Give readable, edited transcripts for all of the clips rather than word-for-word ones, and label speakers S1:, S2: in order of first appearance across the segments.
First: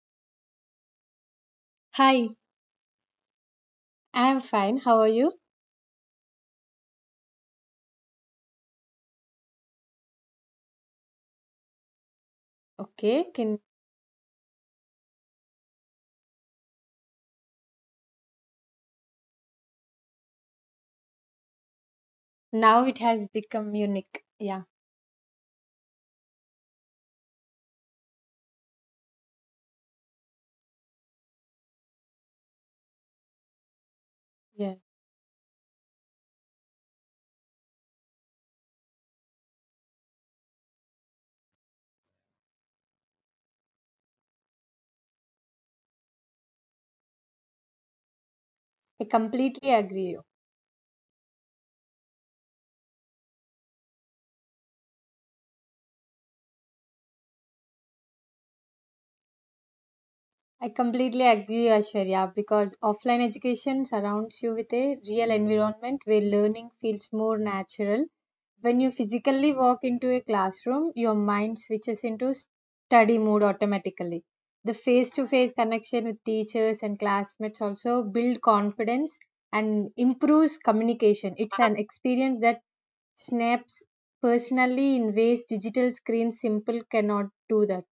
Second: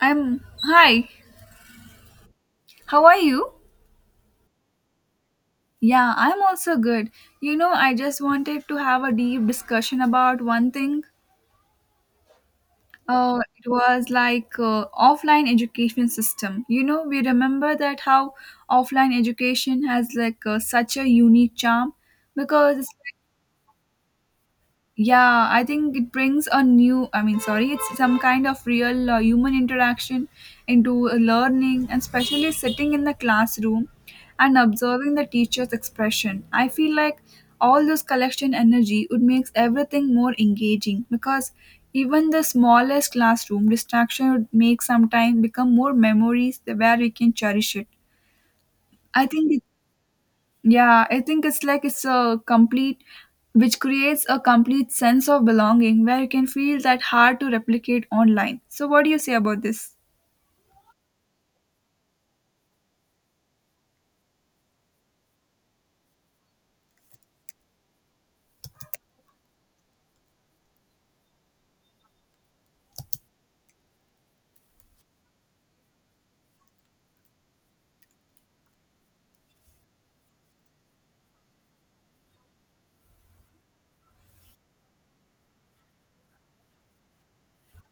S1: I'm hi.
S2: Hi,
S1: How are you?
S2: I'm fine. How are you?
S1: Yeah, I'm also good. You know, I just wanted to have a deep discussion about one thing.
S2: Okay,
S1: Uh,
S2: can
S1: it was like Offline education system. You know, we remember that how offline education has such a unique charm because
S2: now
S1: it's
S2: it has become unique. Yeah,
S1: yeah I think it brings a new I mean sorry it's some kind of real human interaction into learning, and especially sitting in the classroom and
S2: yeah.
S1: observing the teacher's expression, I feel like all this collection energy would makes everything more engaging, because even the smallest classroom distraction would make sometime become more memories where we can cherish it
S2: I
S1: I think
S2: completely agree you.
S1: Yeah, I think it's like it's a complete, which creates a complete sense of belonging where you can feel that hard to replicate online. So, what do you say about this?
S2: I completely agree, Asharya, because offline education surrounds you with a real environment where learning feels more natural. When you physically walk into a classroom, your mind switches into study mode automatically. The face-to-face connection with teachers and classmates also build confidence and improves communication. It's an experience that snaps personally in ways digital screens simple cannot do that.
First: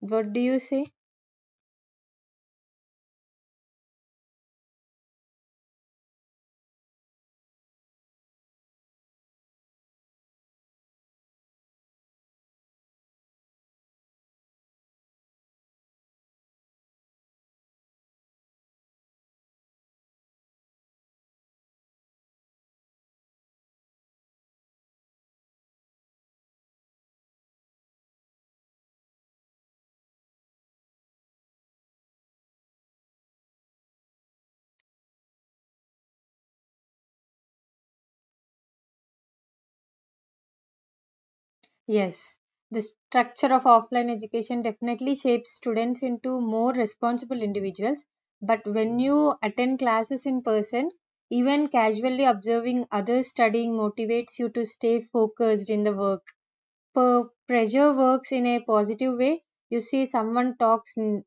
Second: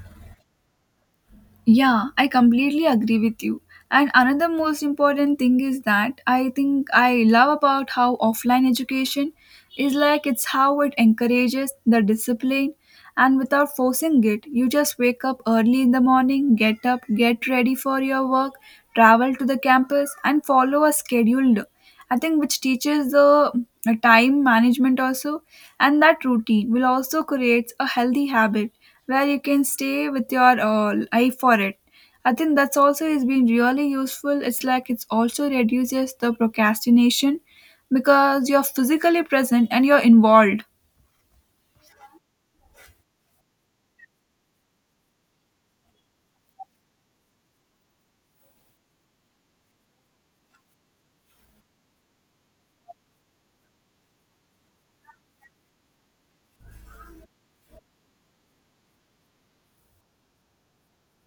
S2: What do you say?
S1: Yeah, I completely agree with you. And another most important thing is that I think I love about how offline education is like it's how it encourages the discipline, and without forcing it, you just wake up early in the morning, get up, get ready for your work, travel to the campus and follow a scheduled. I think which teaches the time management also, and that routine will also creates a healthy habit where you can stay with your eye for it. I think that's also has been really useful. It's also reduces the procrastination because you're physically present and you're involved.
S2: Yes, the structure of offline education definitely shapes students into more responsible individuals. But when you attend classes in person, even casually observing others studying motivates you to stay focused in the work. Per pressure works in a positive way. You see someone talks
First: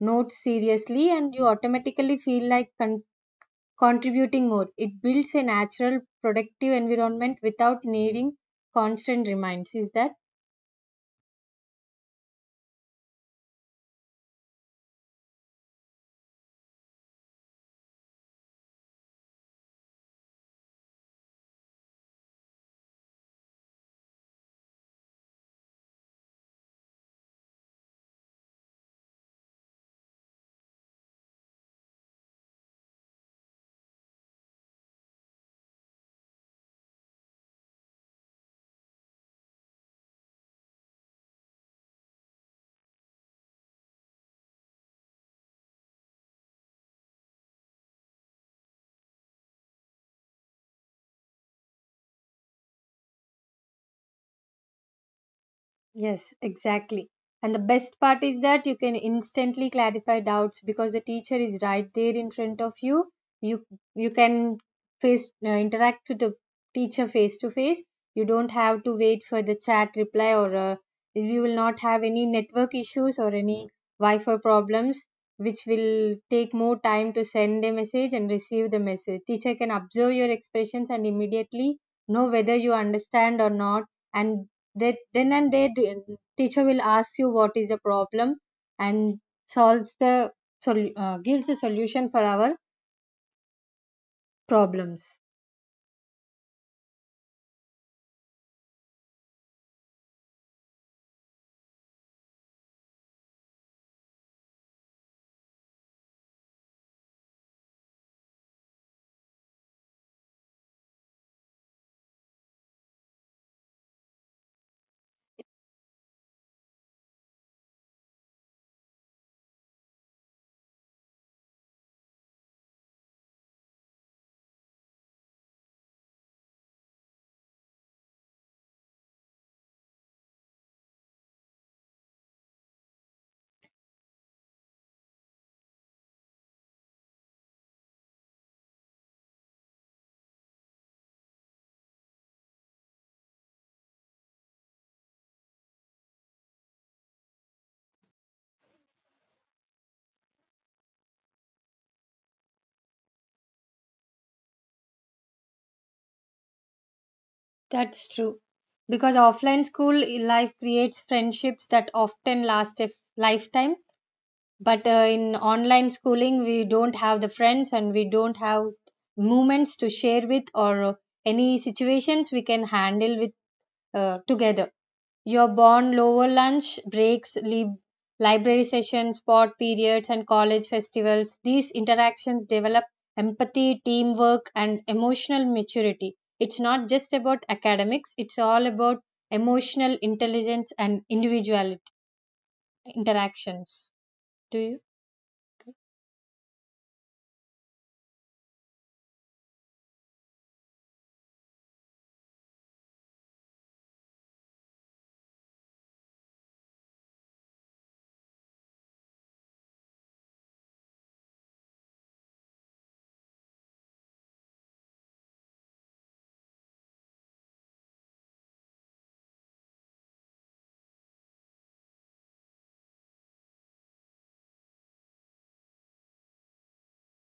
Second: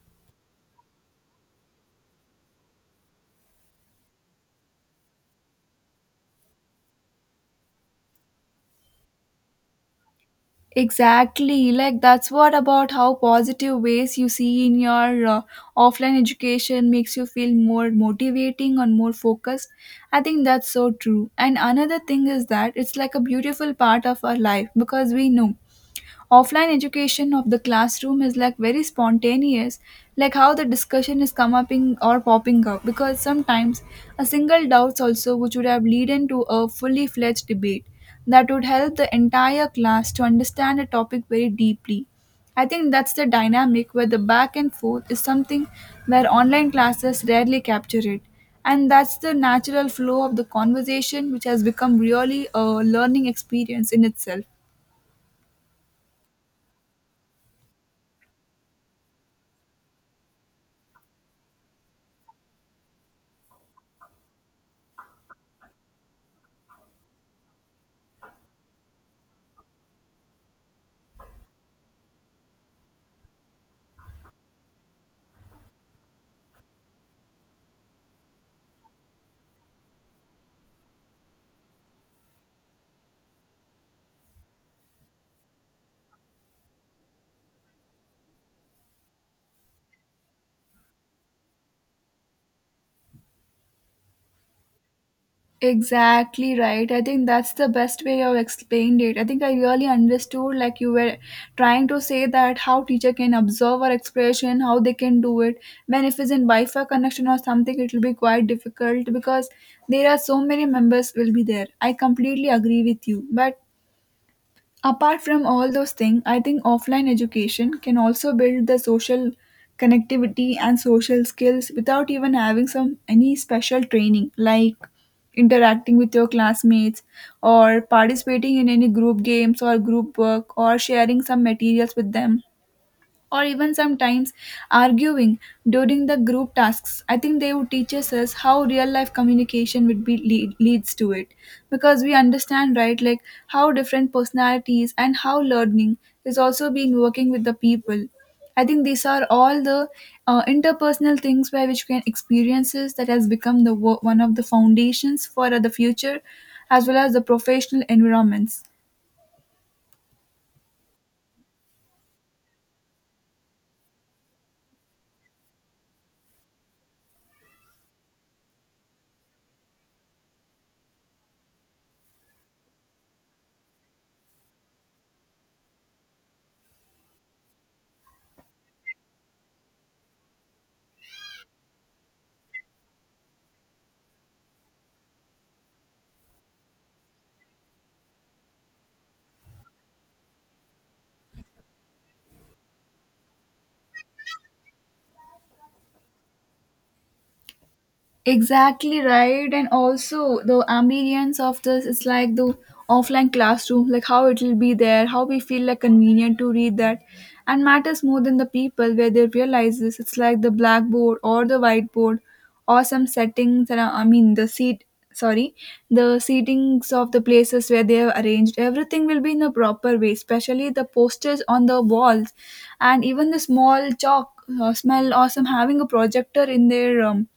S2: notes seriously, and you automatically feel like contributing more. It builds a natural, productive environment without needing constant reminds. Is that?
S1: Exactly, like that's what about how positive ways you see in your offline education makes you feel more motivating and more focused. I think that's so true. And another thing is that it's like a beautiful part of our life, because we know offline education of the classroom is like very spontaneous, like how the discussion is come up in or popping up, because sometimes a single doubts also which would have lead into a fully fledged debate that would help the entire class to understand a topic very deeply. I think that's the dynamic where the back and forth is something where online classes rarely capture it, and that's the natural flow of the conversation which has become really a learning experience in itself.
S2: Yes, exactly. And the best part is that you can instantly clarify doubts because the teacher is right there in front of you. You you can face interact with the teacher face to face. You don't have to wait for the chat reply or you will not have any network issues or any Wi-Fi problems, which will take more time to send a message and receive the message. Teacher can observe your expressions and immediately know whether you understand or not, and that then and there, the teacher will ask you what is the problem and solves the gives the solution for our problems.
S1: Exactly right. I think that's the best way you have explained it. I think I really understood like you were trying to say that how teacher can observe our expression, how they can do it. When if it's in Wi-Fi connection or something, it will be quite difficult because there are so many members will be there. I completely agree with you. But apart from all those things, I think offline education can also build the social connectivity and social skills without even having some any special training, like interacting with your classmates, or participating in any group games or group work, or sharing some materials with them, or even sometimes arguing during the group tasks. I think they would teach us how real life communication would be leads to it, because we understand right, like how different personalities and how learning is also being working with the people. I think these are all the interpersonal things by which we can experiences that has become the one of the foundations for the future as well as the professional
S2: That's true.
S1: environments.
S2: Because offline school life creates friendships that often last a lifetime. But in online schooling, we don't have the friends and we don't have moments to share with or any situations we can handle with together. Your born lower lunch breaks, library sessions, sport periods, and college festivals. These interactions develop empathy, teamwork, and emotional maturity. It's not just about academics, it's all about emotional intelligence and individual interactions. Do you?
S1: Exactly right, and also the ambience of this is like the offline classroom, like how it will be there, how we feel like convenient to read that, and matters more than the people where they realize this. It's like the blackboard or the whiteboard, or some settings that are, sorry, the seatings of the places where they have arranged. Everything will be in a proper way, especially the posters on the walls, and even the small chalk smell. Awesome having a projector in their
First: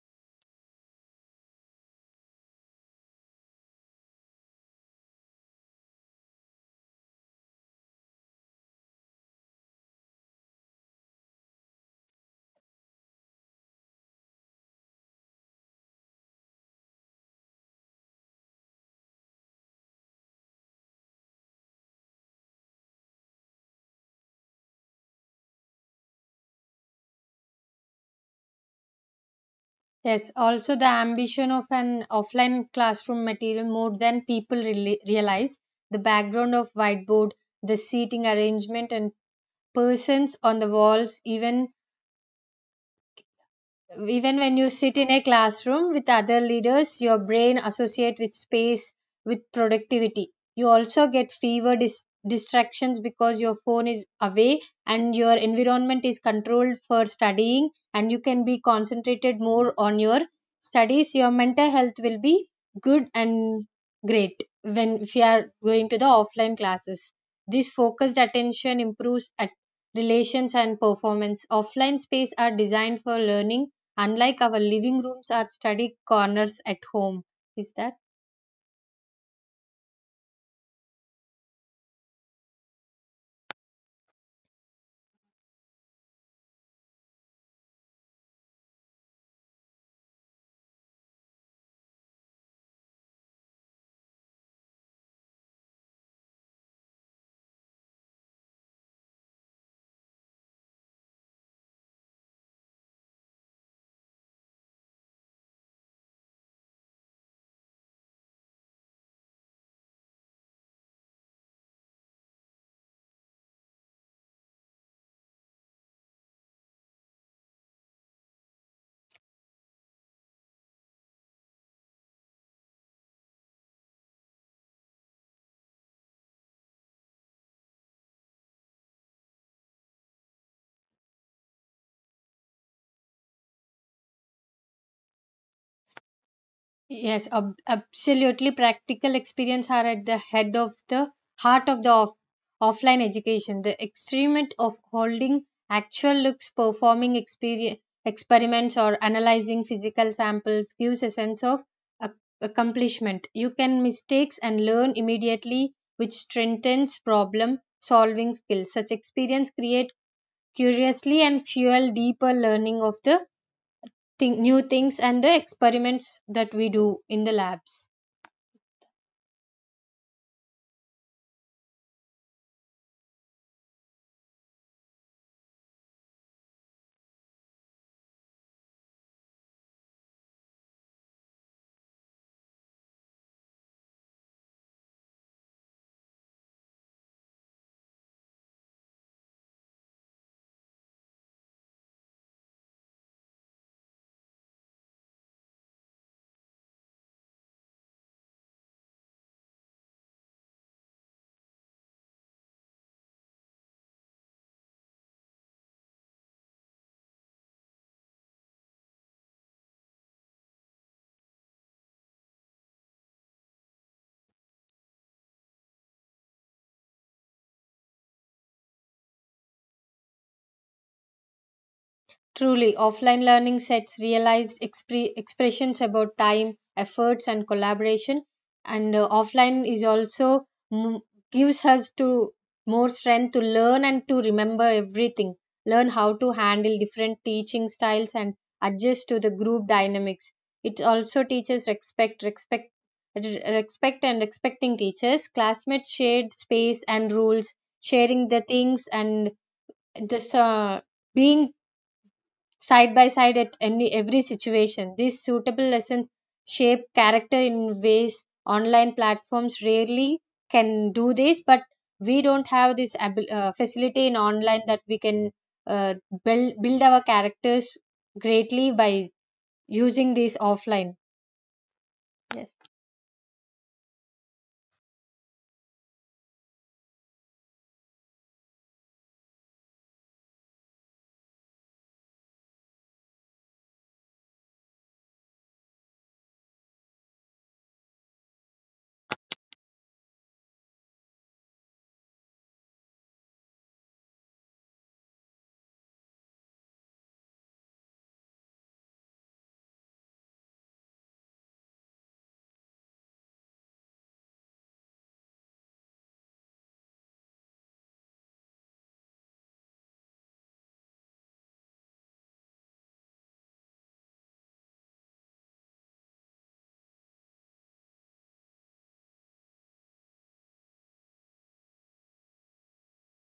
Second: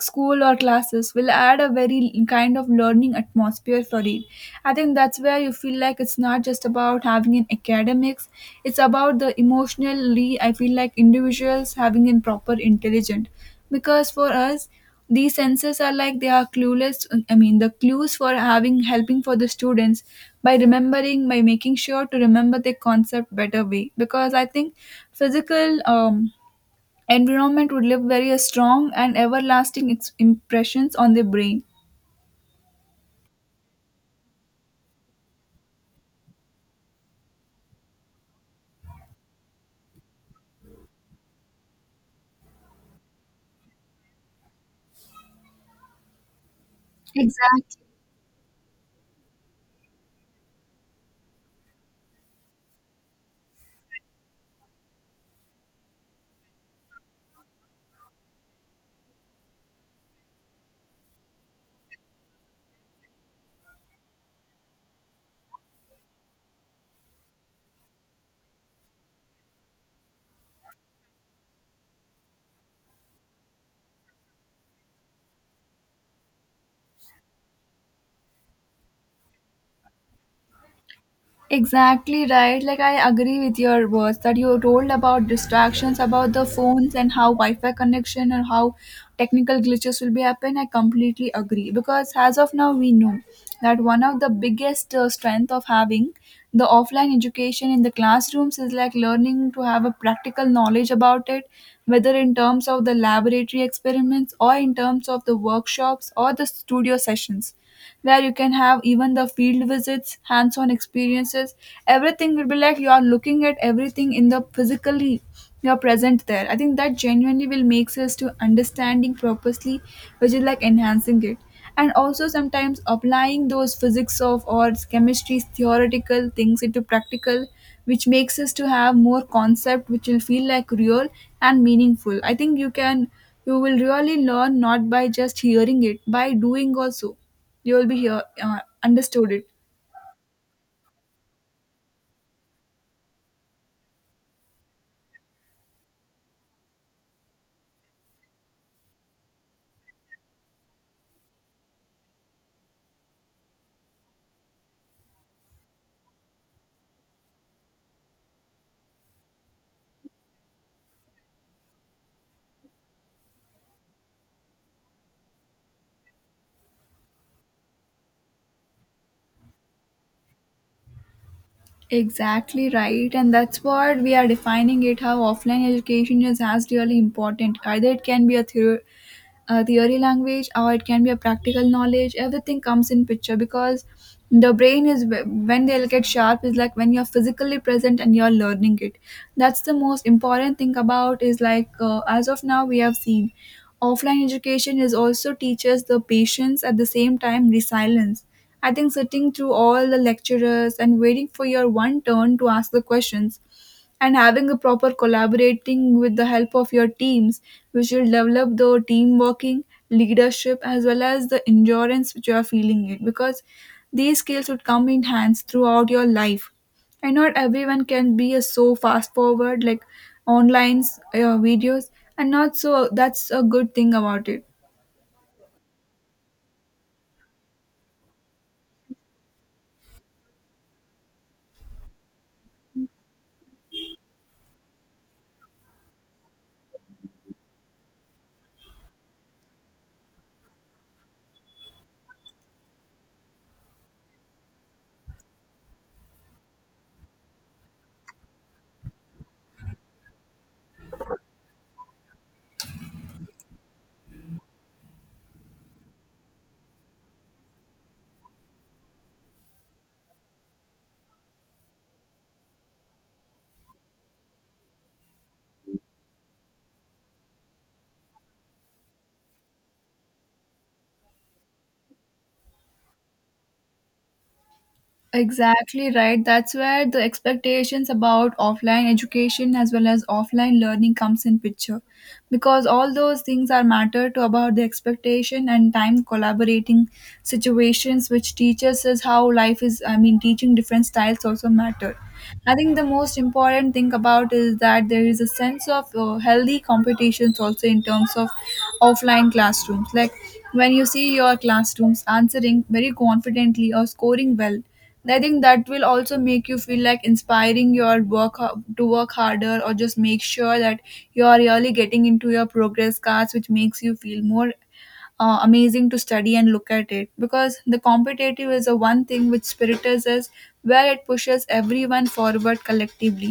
S1: school or classes will add a very kind of learning atmosphere for it. I think that's where you feel like it's not just about having an academics, it's about the emotionally, I feel like individuals having an proper intelligent, because for us these senses are like they are clueless I mean the clues for having helping for the students, by remembering, by making sure to remember the concept better way, because I think physical environment would leave very strong and everlasting
S2: Yes, also the
S1: impressions on the
S2: ambition
S1: brain.
S2: of an offline classroom material more than people really realize. The background of whiteboard, the seating arrangement, and persons on the walls even when you sit in a classroom with other leaders, your brain
S1: Exactly.
S2: associate with space with productivity. You also get fewer distractions because your phone is away and your environment is controlled for studying, and you can be concentrated more on your studies. Your mental health will be good and great when if you are going to the offline classes. This focused attention improves at relations and performance. Offline space are designed for learning, unlike our living rooms or study corners at home. Is that?
S1: Exactly right. Like I agree with your words that you told about distractions, about the phones and how Wi-Fi connection and how technical glitches will be happen. I completely agree, because as of now we know that one of the biggest strength of having the offline education in the classrooms is like learning to have a practical knowledge about it, whether in terms of the laboratory experiments or in terms of the workshops or the studio sessions where you can have even the field visits, hands on experiences. Everything will be like you are looking at everything in the physically you're present there. I think that genuinely will makes us to understanding purposely, which is like enhancing it. And also sometimes applying those physics of or chemistry theoretical things into practical, which makes us to have more concept which will feel like real and meaningful. I think you will really learn not by just hearing it, by doing also.
S2: Yes,
S1: You will be here,
S2: absolutely. Practical
S1: understood it.
S2: experience are at the head of the heart of the offline education. The experiment of holding actual looks, performing experiments, or analyzing physical samples gives a sense of ac- accomplishment. You can mistakes and learn immediately, which strengthens problem solving skills. Such experience create curiously and fuel deeper learning of the thing, new things and the experiments that we do in the labs.
S1: Exactly right, and that's what we are defining it how offline education is as really important. Either it can be a theory language, or it can be a practical knowledge. Everything comes in picture, because the brain is when they'll get sharp is like when you're physically present and you're learning it. That's the most important thing about is as of now we have seen offline education is also teaches the patience, at the same time resilience. I think sitting through all the lecturers and waiting for your one turn to ask the questions, and having a proper collaborating with the help of your teams, which will develop the team working, leadership, as well as the endurance which you are feeling it, because these skills would come in hands throughout your life. And not everyone can be a so fast forward like online videos, and not
S2: Truly,
S1: so
S2: offline
S1: that's a
S2: learning
S1: good thing
S2: sets
S1: about it.
S2: realized expressions about time, efforts, and collaboration. And offline is also m- gives us to more strength to learn and to remember everything. Learn how to handle different teaching styles and adjust to the group dynamics. It also teaches respect, respect, and respecting teachers. Classmates shared space and rules, sharing the things and this being side by side at any every situation. These suitable lessons shape character in ways online platforms rarely can do this, but we don't have this facility in online that we can uh, build our characters greatly by using these offline.
S1: Exactly right. That's where the expectations about offline education as well as offline learning comes in picture. Because all those things are matter to about the expectation and time collaborating situations which teaches us how life is, I mean teaching different styles also matter. I think the most important thing about is that there is a sense of healthy competitions also in terms of offline classrooms. Like when you see your classrooms answering very confidently or scoring well, I think that will also make you feel like inspiring your work to work harder, or just make sure that you are really getting into your progress cards, which makes you feel more amazing to study and look at it, because the competitive is the one thing which spiritus is, where it pushes everyone forward collectively.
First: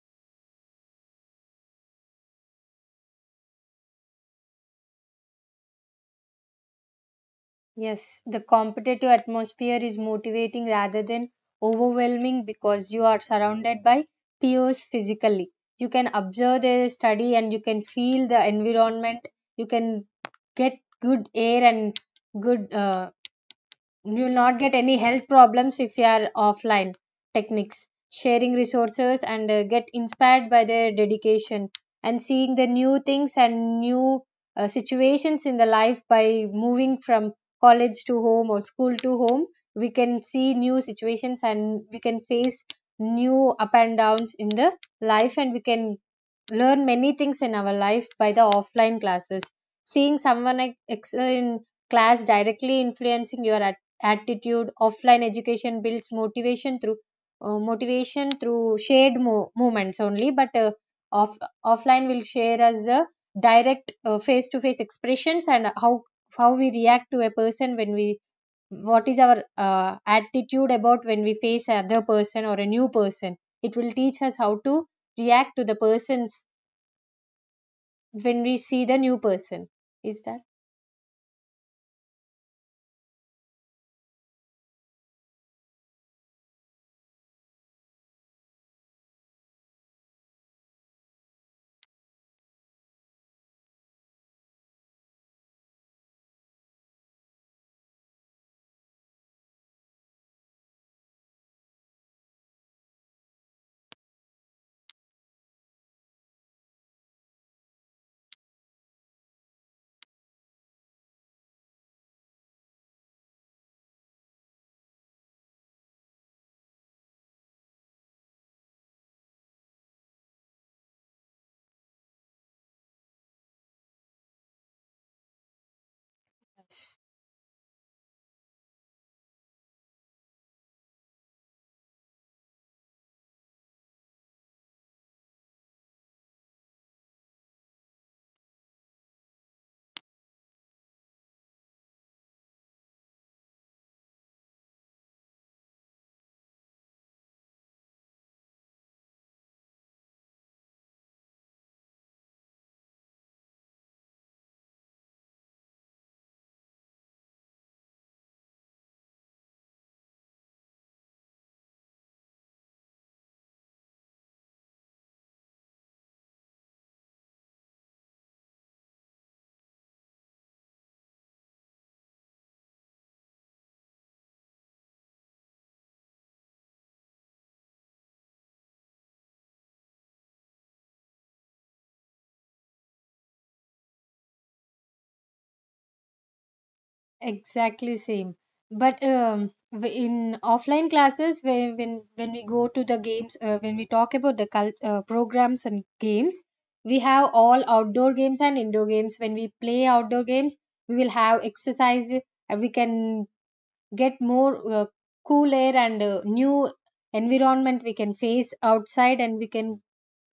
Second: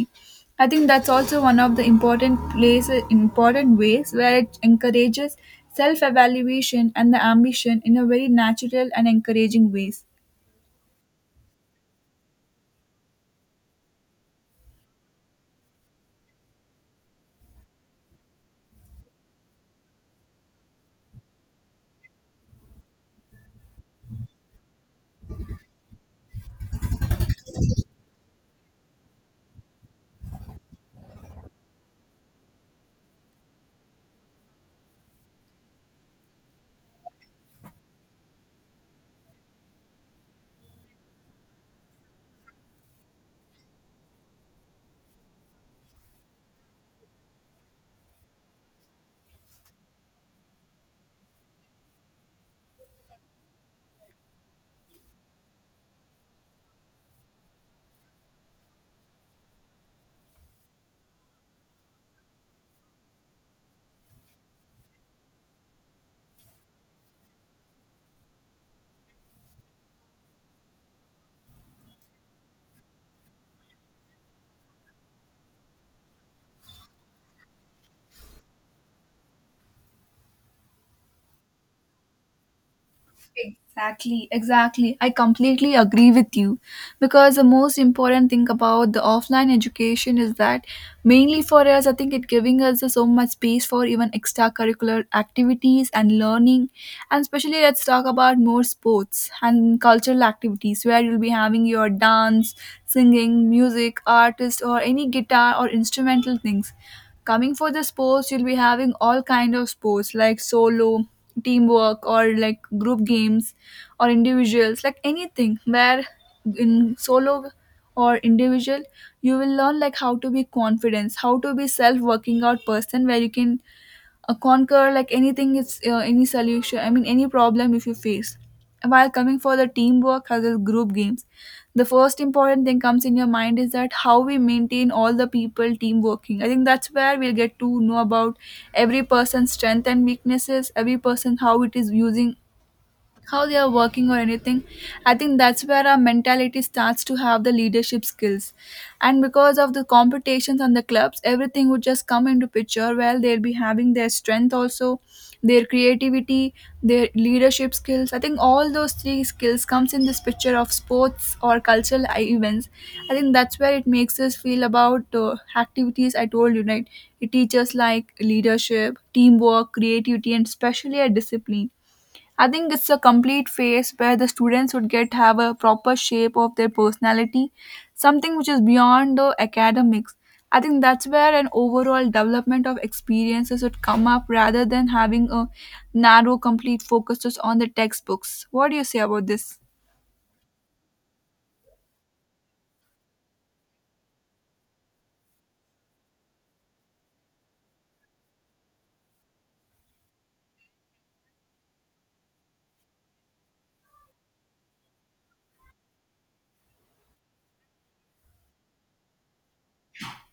S1: I think that's also one of the important ways where it encourages self evaluation and the ambition in a
S2: Yes,
S1: very
S2: the
S1: natural and
S2: competitive
S1: encouraging
S2: atmosphere is
S1: ways.
S2: motivating rather than overwhelming because you are surrounded by peers physically. You can observe their study and you can feel the environment. You can get good air and good, you'll not get any health problems if you are offline. Techniques sharing resources and get inspired by their dedication and seeing the new things and new situations in the life by moving from college to home or school to home, we can see new situations and we can face new up and downs in the life, and we can learn many things in our life by the offline classes. Seeing someone excel in class directly influencing your attitude. Offline education builds motivation through shared movements only, but off- offline will share us the direct face to face expressions and how we react to a person when we what is our attitude about when we face another person or a new person. It will teach us how to react to the person's when we see the new person. Is that
S1: Exactly, exactly. I completely agree with you, because the most important thing about the offline education is that mainly for us, I think it giving us so much space for even extracurricular activities and learning, and especially let's talk about more sports and cultural activities where you'll be having your dance, singing, music, artist, or any guitar or instrumental things. Coming for the sports, you'll be having all kind of sports, like solo teamwork or like group games or individuals like anything, where in solo or individual you will learn like how to be confidence, how to be self working out person where you can conquer like anything, it's any solution I mean any problem if you face. While coming for the teamwork as well as group games, the first important thing comes in your mind is that how we maintain all the people team working. I think that's where we'll get to know about every person's strength and weaknesses, every person how it is using, how they are working or anything. I think that's where our mentality starts to have the leadership skills, and because of the competitions and the clubs, everything would just come into picture where they'll be having their strength also, their creativity, their leadership skills. I think all those three skills comes in this picture of sports or cultural events. I think that's where it makes us feel about activities. I told you right, it teaches like leadership, teamwork, creativity, and especially a discipline. I think it's a complete phase where the students would get have a proper shape of their personality, something which is beyond the academics. I think that's where an overall development of experiences would come up rather than having a narrow, complete focus just on the
S2: exactly same?
S1: textbooks. What do you say
S2: but
S1: about
S2: um,
S1: this?
S2: w- in offline classes, when we go to the games, when we talk about the cult, programs and games, we have all outdoor games and indoor games. When we play outdoor games, we will have exercise and we can get more cool air and new environment we can face outside, and we can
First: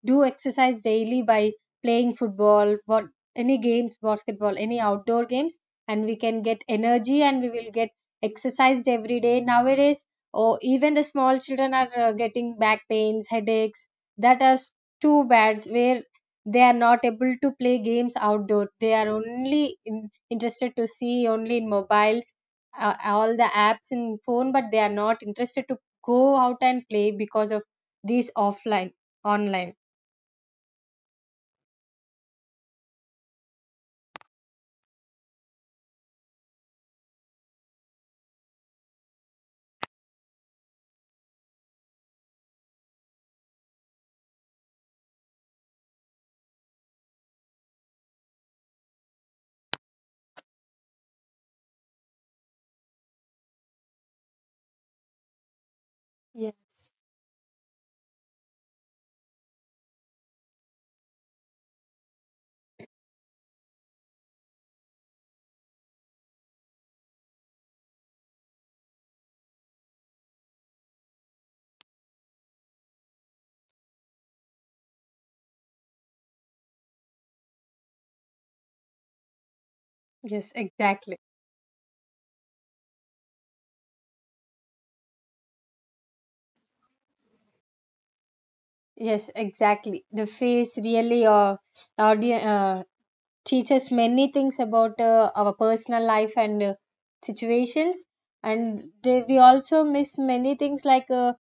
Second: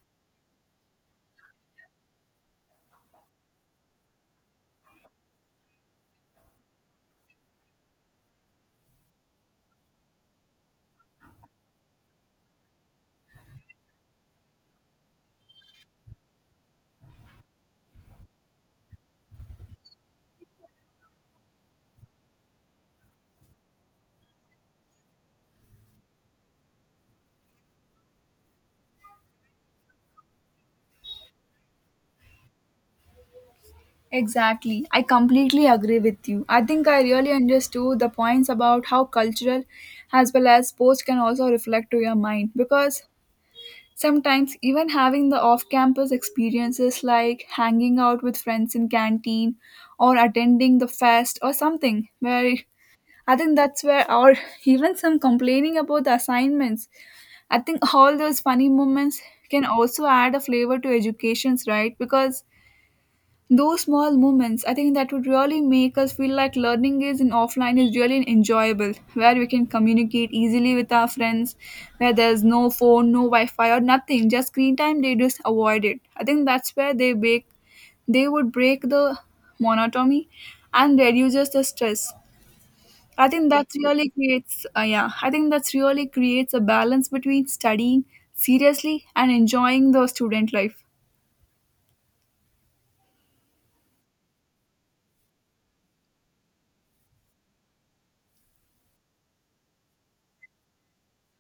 S2: do exercise daily by playing football, what any games, basketball, any outdoor games, and we can get energy and we will get exercised every day. Nowadays, or even the small children are getting back pains, headaches, that are too bad, where they are not able to play games outdoor. They are only interested to see only in mobiles, all the apps in phone, but they are not interested to go out and play because of these offline online.
S1: Exactly. I completely agree with you. I think I really understood the points about how cultural as well as sports can also reflect to your mind because sometimes even having the off-campus experiences like hanging out with friends in canteen or attending the fest or something where I think that's where or even some complaining about the
S2: Yeah,
S1: assignments. I think all those funny moments can also add a flavor to educations, right? Because those small moments, I think that would really make us feel like learning is in offline is really enjoyable, where we can communicate easily with our friends, where there's no phone, no Wi-Fi or nothing, just screen time. They just avoid it. I think that's where they break, they would break the monotony
S2: yes,
S1: and
S2: exactly.
S1: reduces the stress. I think that really creates, yeah, I think that's really creates a balance between studying seriously and
S2: Yes,
S1: enjoying
S2: exactly.
S1: the
S2: The
S1: student
S2: face
S1: life.
S2: really audi- uh, teaches many things about our personal life and situations. And they, we also miss many things like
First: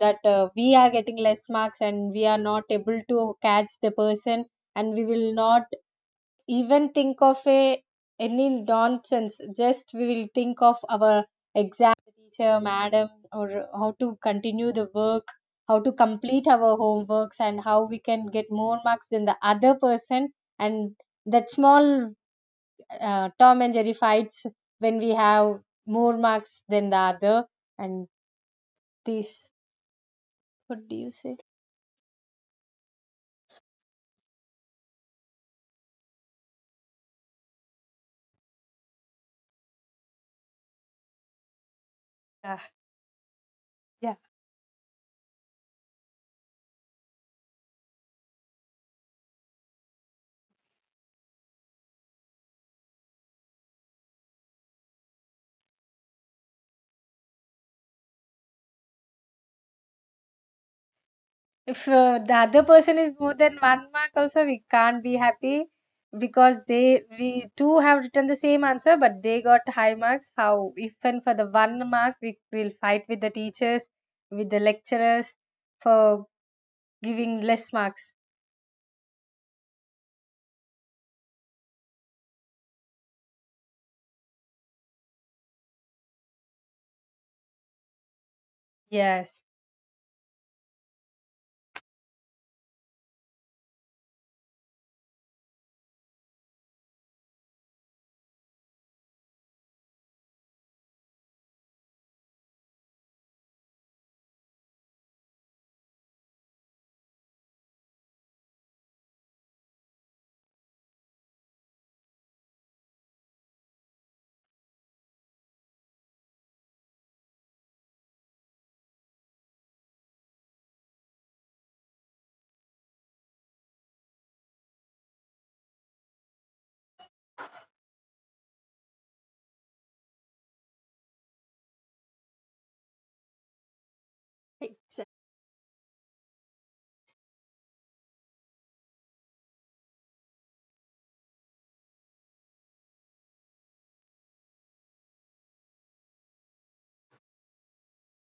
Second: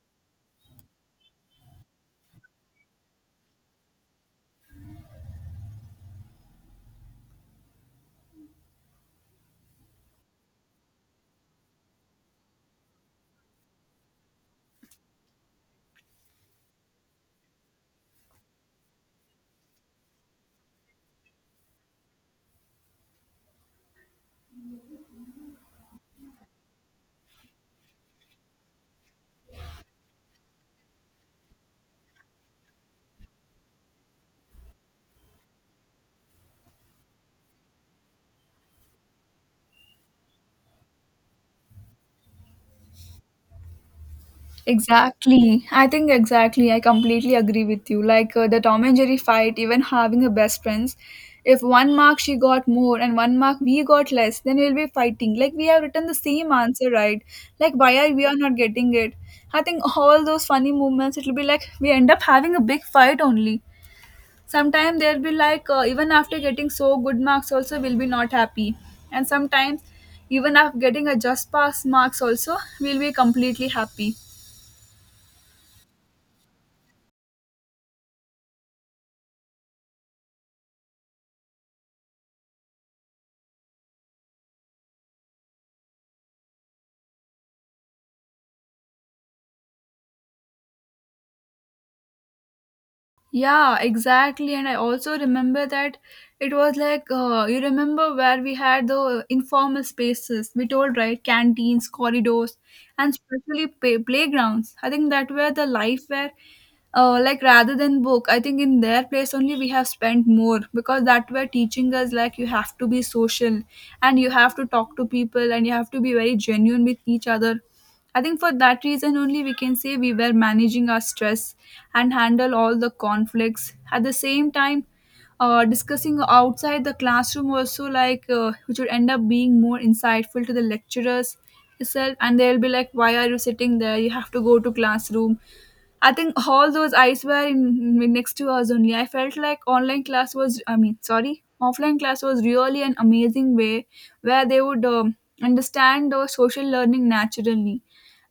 S2: that we are getting less marks and we are not able to catch the person, and we will not even think of a any nonsense, just we will think of our exam teacher madam, or how to continue the work, how to complete our homeworks, and how we can get more marks than the other person. And that small Tom and Jerry fights when we have more marks than the other, and this, what do you say?
S1: Exactly. I think exactly. I completely agree with you. Like the Tom and Jerry fight, even having a best friends, if one mark she got more and one mark we got less, then we'll be fighting. Like we have written the same answer, right? Like why are we are not getting it? I think all those funny moments, it'll be like
S2: If
S1: we end up
S2: the
S1: having a
S2: other
S1: big
S2: person is
S1: fight
S2: more than
S1: only.
S2: one mark, also we
S1: Sometimes
S2: can't be
S1: they'll be
S2: happy,
S1: like, even after
S2: because
S1: getting so
S2: they
S1: good marks,
S2: we too
S1: also we'll
S2: have
S1: be
S2: written
S1: not
S2: the same
S1: happy.
S2: answer, but
S1: And
S2: they got
S1: sometimes,
S2: high marks.
S1: even
S2: How
S1: after getting a
S2: even for the
S1: just pass
S2: one mark
S1: marks,
S2: we
S1: also
S2: will
S1: we'll
S2: fight
S1: be
S2: with the
S1: completely
S2: teachers,
S1: happy.
S2: with the lecturers, for giving less marks. Yes,
S1: Yeah, exactly. And I also remember that it was like, you remember where we had the informal spaces, we told, right? Canteens, corridors, and especially playgrounds. I think that were the life where, like, rather than book, I think in their place only we have spent more because that were teaching us, like, you have to be social and you have to talk to people and you have to be very genuine with each other. I think for that reason only we can say we were managing our stress and handle all the conflicts. At the same time, discussing outside the classroom also like which would end up being more insightful to the lecturers itself, and they'll be like why are you sitting there, you have to go to
S2: e-
S1: classroom. I think all those eyes were in next to us only. I felt like online class was, I mean sorry, offline class was really an amazing way where they would understand the social learning naturally,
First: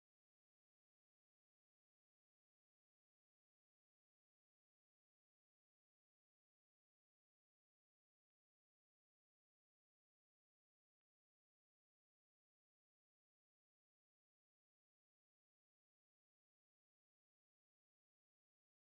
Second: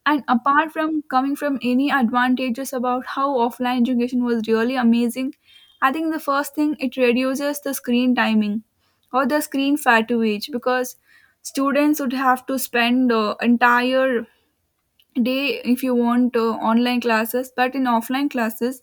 S1: and apart from coming from any advantages about how offline education was really amazing, I think the first thing it reduces the screen timing or the screen fatigue because students would have to spend the entire day if you want online classes, but in offline classes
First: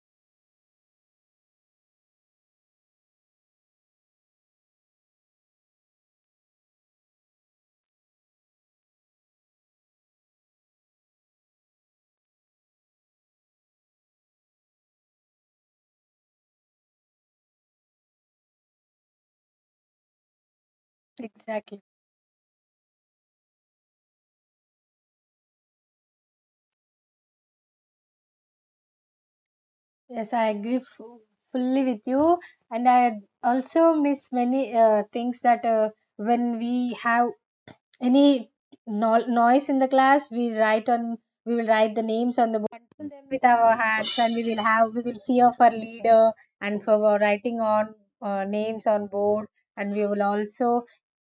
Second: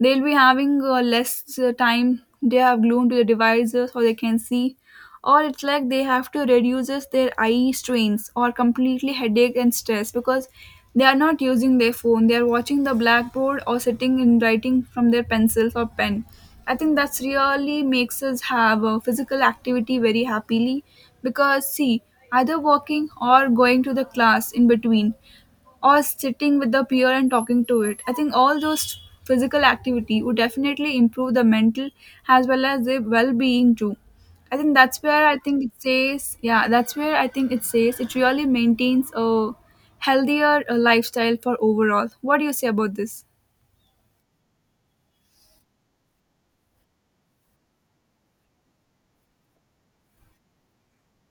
S1: they'll be having less time they have glued to the devices or they can see, or it's like they have to reduces their eye strains or completely headache and stress because they are not using their phone, they are watching the blackboard or sitting and writing from their pencils or pen. I think that's really makes us have a physical activity very happily because
S2: exactly.
S1: see, either walking or going to the class in between or sitting with the peer and talking to it. I think all those physical activity
S2: Yes,
S1: would
S2: I agree
S1: definitely improve the
S2: fully
S1: mental
S2: with you,
S1: as well as
S2: and
S1: the
S2: I
S1: well-being
S2: also
S1: too.
S2: miss
S1: I think
S2: many
S1: that's where I
S2: things
S1: think
S2: that
S1: it says,
S2: when
S1: yeah,
S2: we
S1: that's where I
S2: have
S1: think it says it really
S2: any
S1: maintains a
S2: noise in the class, we
S1: healthier
S2: write on,
S1: lifestyle for
S2: we will write the
S1: overall. What
S2: names
S1: do you
S2: on the
S1: say
S2: board,
S1: about
S2: control
S1: this?
S2: them with our hands, and we will have, we will see of our leader, and for our writing on names on board, and we will also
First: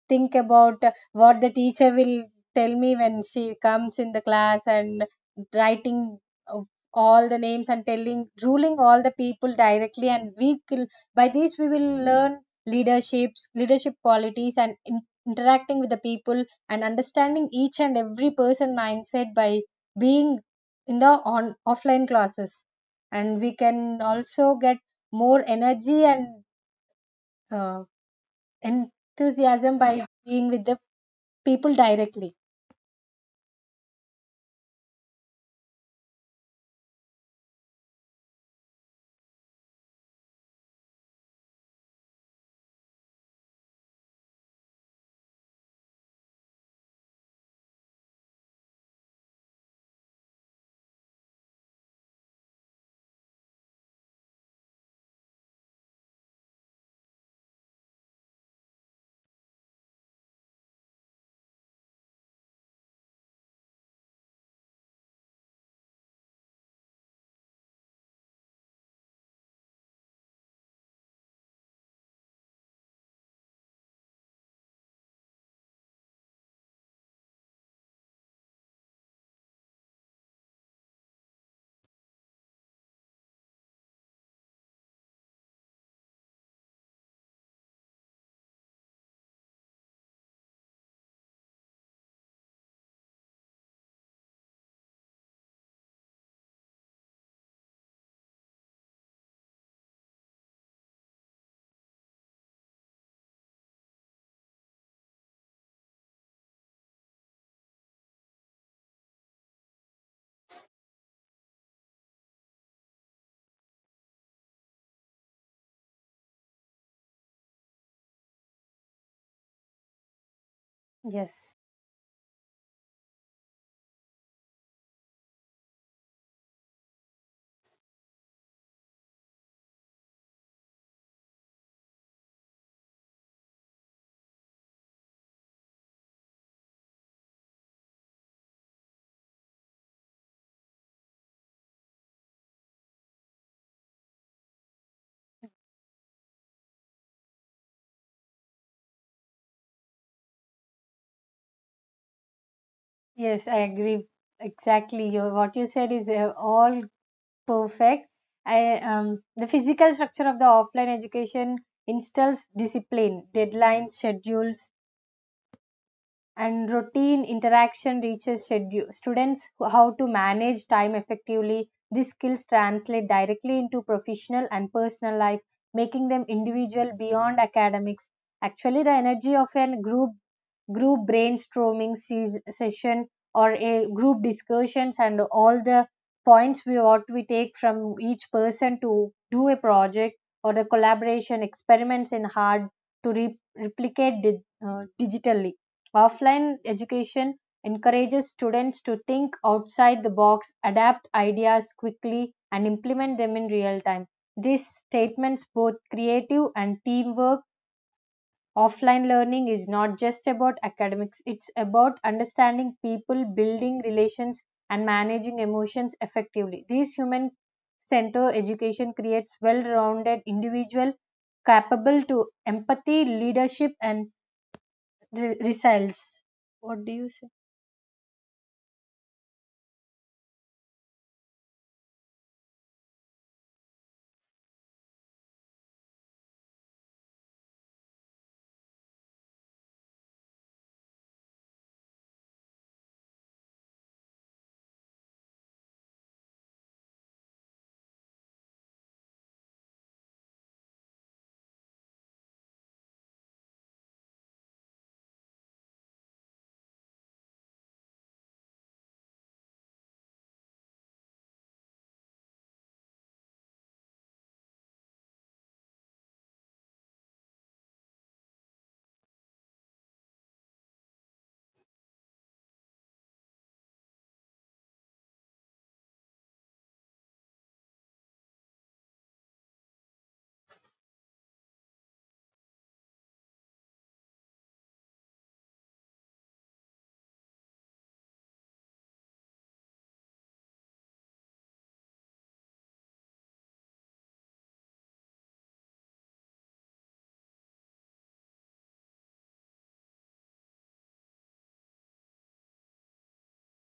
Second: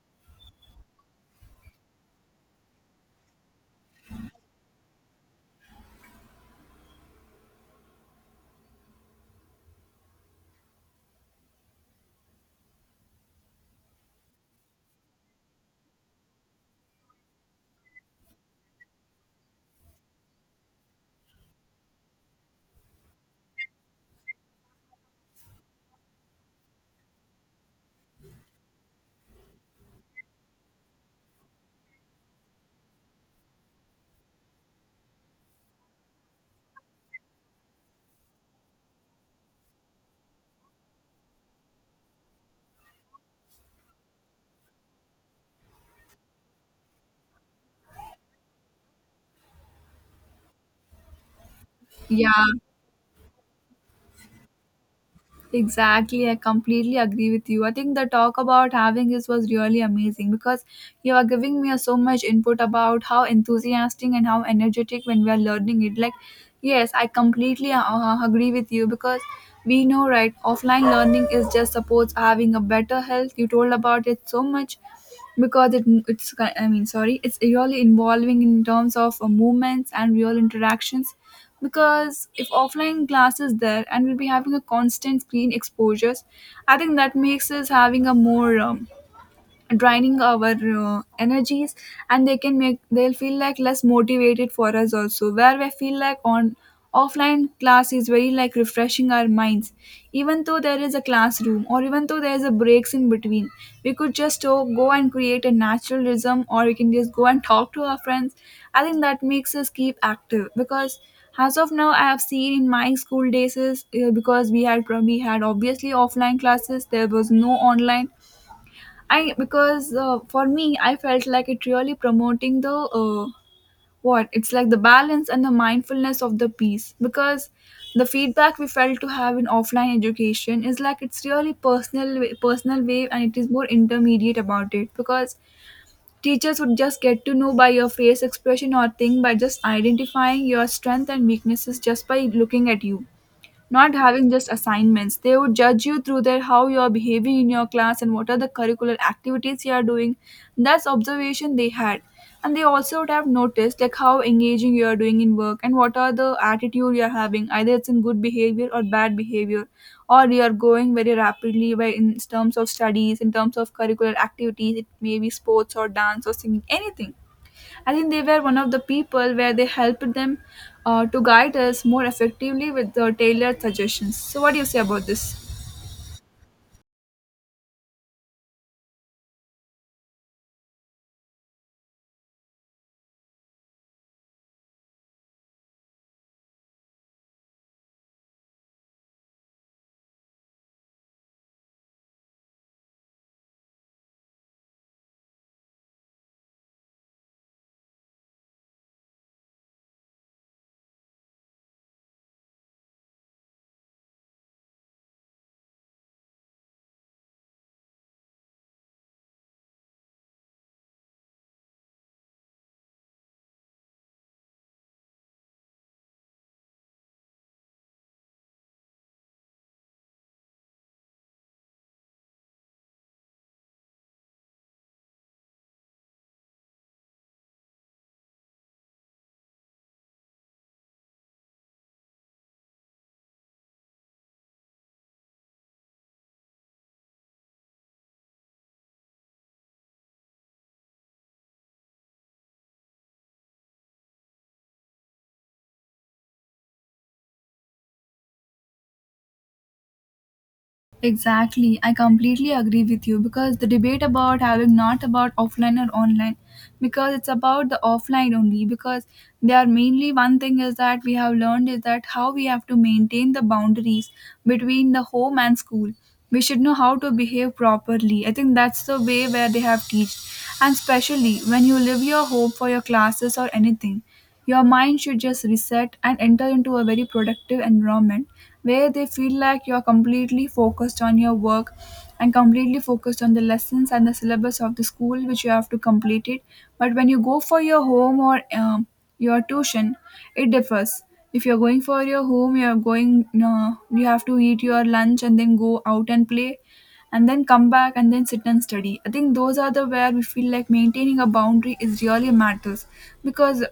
S2: think about what the teacher will tell me when she comes in the class, and writing uh, all the names and telling ruling all the people directly, and we will by this we will learn leaderships, leadership qualities, and interacting with the people and understanding each and every person mindset by being in the on offline classes, and we can also get more energy and uh, enthusiasm by being with the people directly.
S1: Yeah, exactly, I completely agree with you. I think the talk about having this was really amazing because you are giving me so much input about how enthusiastic and how energetic when we are learning it. Like, yes, I completely agree with you because we know, right? Offline learning is just supports having a better health. You told about it so much because it's I mean, sorry, it's really involving in terms of movements and real interactions because if offline class is there and we'll be having a constant screen exposures. I think that makes us having a more draining our energies, and they can make they'll feel like less motivated for us also where we feel like on offline class is very like refreshing our minds. Even though there is a classroom or even though there is a breaks in between, we could just go and create a natural rhythm, or we can just go and talk to our friends. I think that makes us keep active because as of now I have seen in my school days is because we had obviously offline classes, there was no online. I because for me, I felt like
S2: Yes,
S1: it really promoting the what it's like the balance and the mindfulness of the piece because the feedback we felt to have in offline education is like it's really personal way, and it is more intermediate about it because teachers would just get to know by your face expression or thing by just identifying your strength and weaknesses just by looking at you, not having just assignments. They would judge you through their how you're behaving in your class and what are the curricular activities you are doing. That's observation they had, and they also would have
S2: yes, I
S1: noticed like
S2: agree
S1: how engaging you are
S2: exactly.
S1: doing
S2: Your
S1: in
S2: what
S1: work
S2: you
S1: and
S2: said
S1: what
S2: is
S1: are the
S2: all
S1: attitude you are having, either it's in
S2: perfect.
S1: good behavior
S2: I
S1: or bad
S2: um the
S1: behavior,
S2: physical structure
S1: or
S2: of
S1: you
S2: the
S1: are
S2: offline
S1: going very
S2: education
S1: rapidly by in
S2: instills
S1: terms of studies,
S2: discipline,
S1: in terms of
S2: deadlines,
S1: curricular
S2: schedules,
S1: activities, it may be sports or dance or singing
S2: and
S1: anything.
S2: routine
S1: I
S2: interaction
S1: think they were
S2: reaches
S1: one of the
S2: schedule
S1: people
S2: students
S1: where they
S2: how to
S1: helped them
S2: manage time
S1: to guide
S2: effectively.
S1: us more
S2: These skills
S1: effectively with
S2: translate
S1: the
S2: directly
S1: tailored
S2: into
S1: suggestions. So,
S2: professional
S1: what do you
S2: and
S1: say about
S2: personal
S1: this?
S2: life, making them individual beyond academics. Actually, the energy of a group brainstorming session or a group discussions, and all the points we what we take from each person to do a project or the collaboration experiments in hard to replicate digitally. Offline education encourages students to think outside the box, adapt ideas quickly, and implement them in real time. These statements, both creative and teamwork, offline learning is not just about academics, it's about understanding people, building relations, and managing emotions effectively. This human center education creates well rounded individual capable to empathy, leadership, and resilience. What do you say?
S1: Exactly. I completely agree with you because the debate about having not about offline or online because it's about the offline only because they are mainly one thing is that we have learned is that how we have to maintain the boundaries between the home and school. We should know how to behave properly. I think that's the way where they have teach. And especially when you leave your home for your classes or anything, your mind should just reset and enter into a very productive environment where they feel like you're completely focused on your work and completely focused on the lessons and the syllabus of the school which you have to complete it. But when you go for your home or your tuition, it differs. If you're going for your home, you're going, you have to eat your lunch and then go out and play and then come back and then sit and study. I think those are the where we feel like maintaining a boundary is really matters because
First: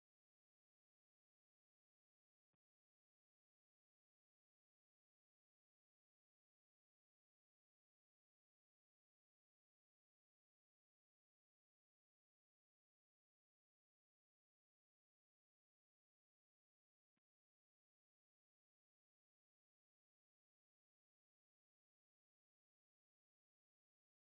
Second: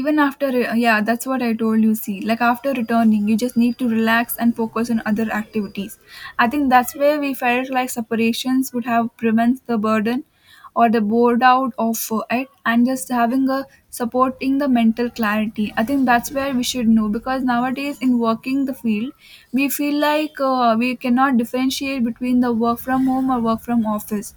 S1: even after, yeah, that's what I told you. See, like after returning you just need to relax and focus on other activities. I think that's where we felt like separations would have prevents the burden or the bored out of it, and just having a supporting the mental clarity. I think that's where we should know because nowadays in working the field, we feel like we cannot differentiate between the work from home or work from office.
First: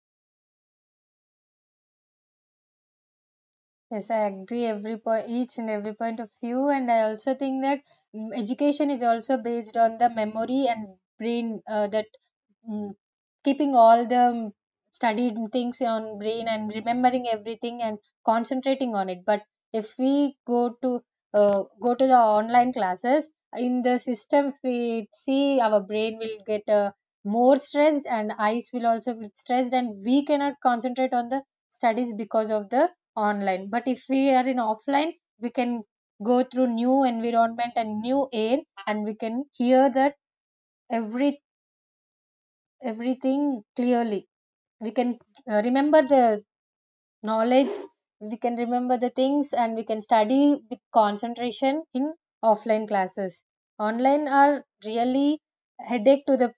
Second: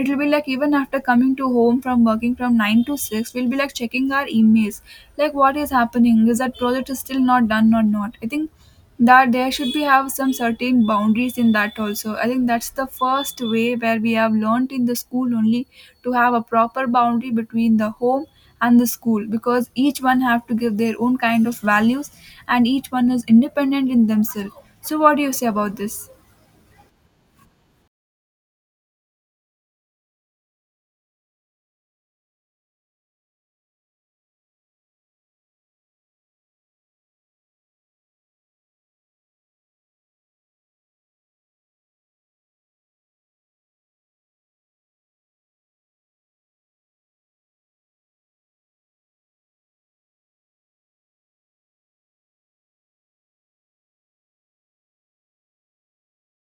S1: It will be like even after coming to home from working from 9 to 6, we'll be like checking
S2: Yes,
S1: our
S2: I agree
S1: emails
S2: every point,
S1: like what
S2: each
S1: is
S2: and every point
S1: happening,
S2: of
S1: is that
S2: view,
S1: project
S2: and
S1: is
S2: I
S1: still
S2: also
S1: not
S2: think
S1: done
S2: that
S1: or not. I
S2: mm,
S1: think
S2: education is
S1: that
S2: also
S1: there should
S2: based
S1: be
S2: on
S1: have
S2: the
S1: some
S2: memory
S1: certain
S2: and
S1: boundaries in
S2: brain
S1: that
S2: that
S1: also. I think that's the
S2: mm.
S1: first way
S2: Keeping
S1: where
S2: all
S1: we have
S2: the
S1: learned in the school
S2: studied
S1: only,
S2: things
S1: to
S2: on
S1: have a
S2: brain and
S1: proper
S2: remembering
S1: boundary between
S2: everything
S1: the
S2: and
S1: home and the
S2: concentrating on it.
S1: school
S2: But
S1: because
S2: if
S1: each one
S2: we
S1: have to
S2: go
S1: give their
S2: to
S1: own kind of values
S2: the
S1: and
S2: online
S1: each one is
S2: classes in
S1: independent
S2: the
S1: in
S2: system,
S1: themselves. So
S2: we
S1: what do you say
S2: see
S1: about
S2: our
S1: this?
S2: brain will get more stressed and eyes will also be stressed, and we cannot concentrate on the studies because of the online. But if we are in offline, we can go through new environment and new air, and we can hear that every everything clearly. We can remember the knowledge, we can remember the things, and we can study with concentration in offline classes. Online are really headache to the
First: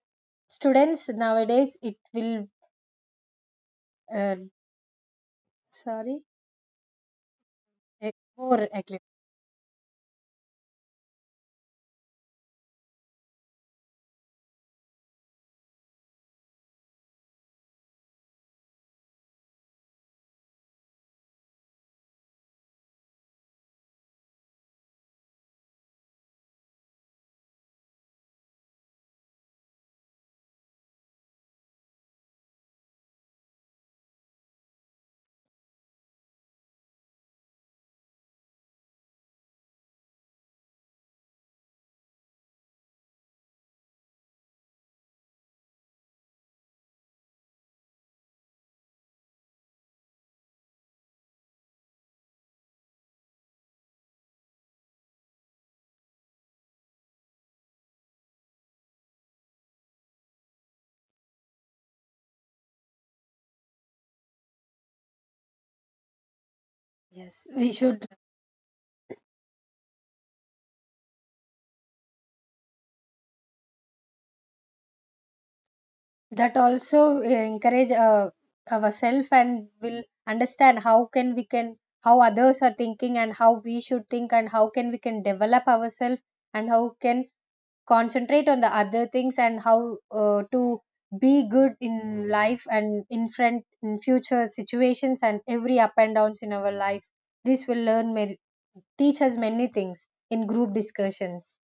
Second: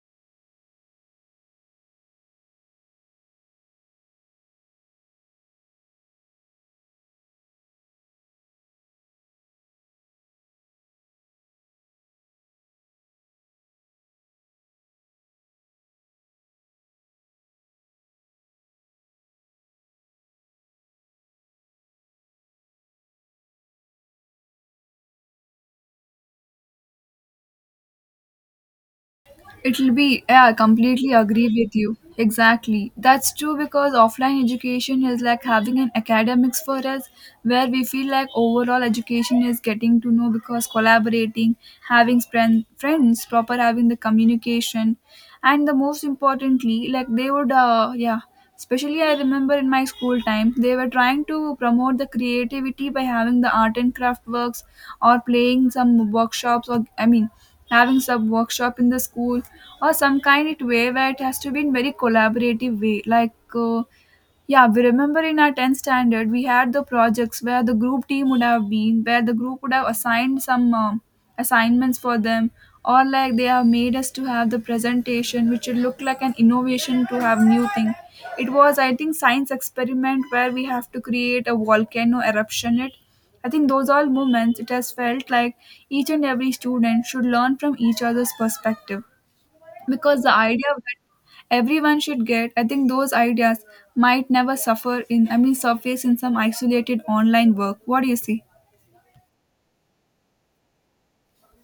S2: students nowadays. It will uh, sorry eh, more actually.
S1: It'll be, yeah, I completely agree with you. Exactly. That's true because offline education is like having an academics for us where we feel like overall education is getting to know because collaborating, having friends, proper having the communication, and the most importantly, like they would, yeah, especially, I remember in my school time, they were trying to promote the creativity by having the art and craft works or playing some workshops, or I mean, having some workshop in the school or some kind of way where it has to be in very collaborative way, like. Yeah, we remember in our 10th standard, we had the projects
S2: Yes,
S1: where
S2: we
S1: the group
S2: should
S1: team would have been, where the group would have assigned some assignments for them, or like they have made us to have the presentation, which would look like an
S2: that
S1: innovation
S2: also
S1: to have new
S2: encourage
S1: thing. It was, I think,
S2: ourselves
S1: science
S2: and will
S1: experiment where we
S2: understand
S1: have to
S2: how can we
S1: create a
S2: can,
S1: volcano
S2: how others are
S1: eruption it.
S2: thinking and
S1: I
S2: how
S1: think
S2: we
S1: those all
S2: should think, and
S1: moments, it
S2: how
S1: has
S2: can we can
S1: felt like
S2: develop
S1: each
S2: ourselves,
S1: and every
S2: and how
S1: student should
S2: can
S1: learn from each other's
S2: concentrate on the
S1: perspective
S2: other things, and how
S1: because the idea
S2: to
S1: that
S2: be good
S1: everyone should
S2: in
S1: get, I
S2: life
S1: think
S2: and
S1: those
S2: in front
S1: ideas
S2: in
S1: might
S2: future
S1: never suffer
S2: situations
S1: in, I
S2: and
S1: mean,
S2: every up
S1: surface in
S2: and
S1: some
S2: downs in our
S1: isolated
S2: life.
S1: online
S2: This
S1: work.
S2: will
S1: What
S2: learn
S1: do you see?
S2: teach us many things in group discussions.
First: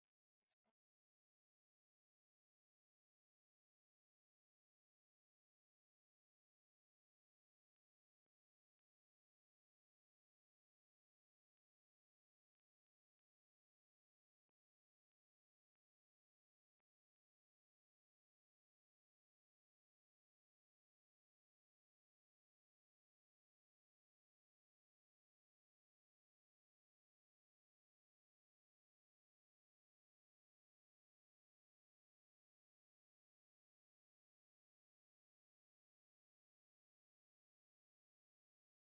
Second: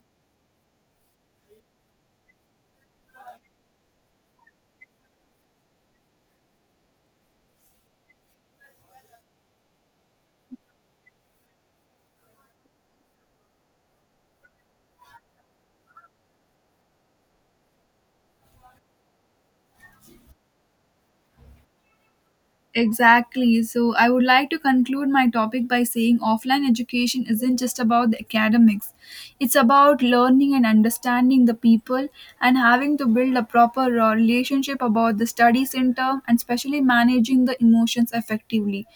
S1: Exactly. So, I would like to conclude my topic by saying offline education isn't just about the academics. It's about learning and understanding the people and having to build a proper relationship about the study center and especially managing the emotions effectively,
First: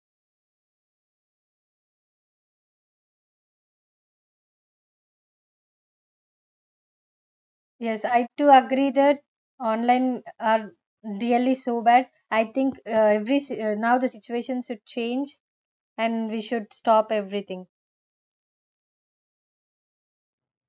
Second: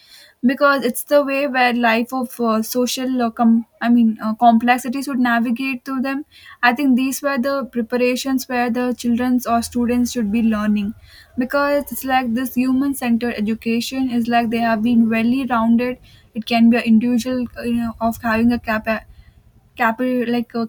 S1: because it's the way where life of social I mean complexities would navigate through them. I think these were the
S2: Yes, I
S1: preparations
S2: too
S1: where the
S2: agree that
S1: children's or students
S2: online
S1: should be
S2: are
S1: learning
S2: really so
S1: because it's
S2: bad.
S1: like
S2: I
S1: this
S2: think
S1: human centered
S2: now
S1: education
S2: the
S1: is like
S2: situation
S1: they have
S2: should
S1: been well
S2: change
S1: rounded.
S2: and we
S1: It
S2: should
S1: can be an
S2: stop
S1: individual,
S2: everything.
S1: you know, of having a like uh,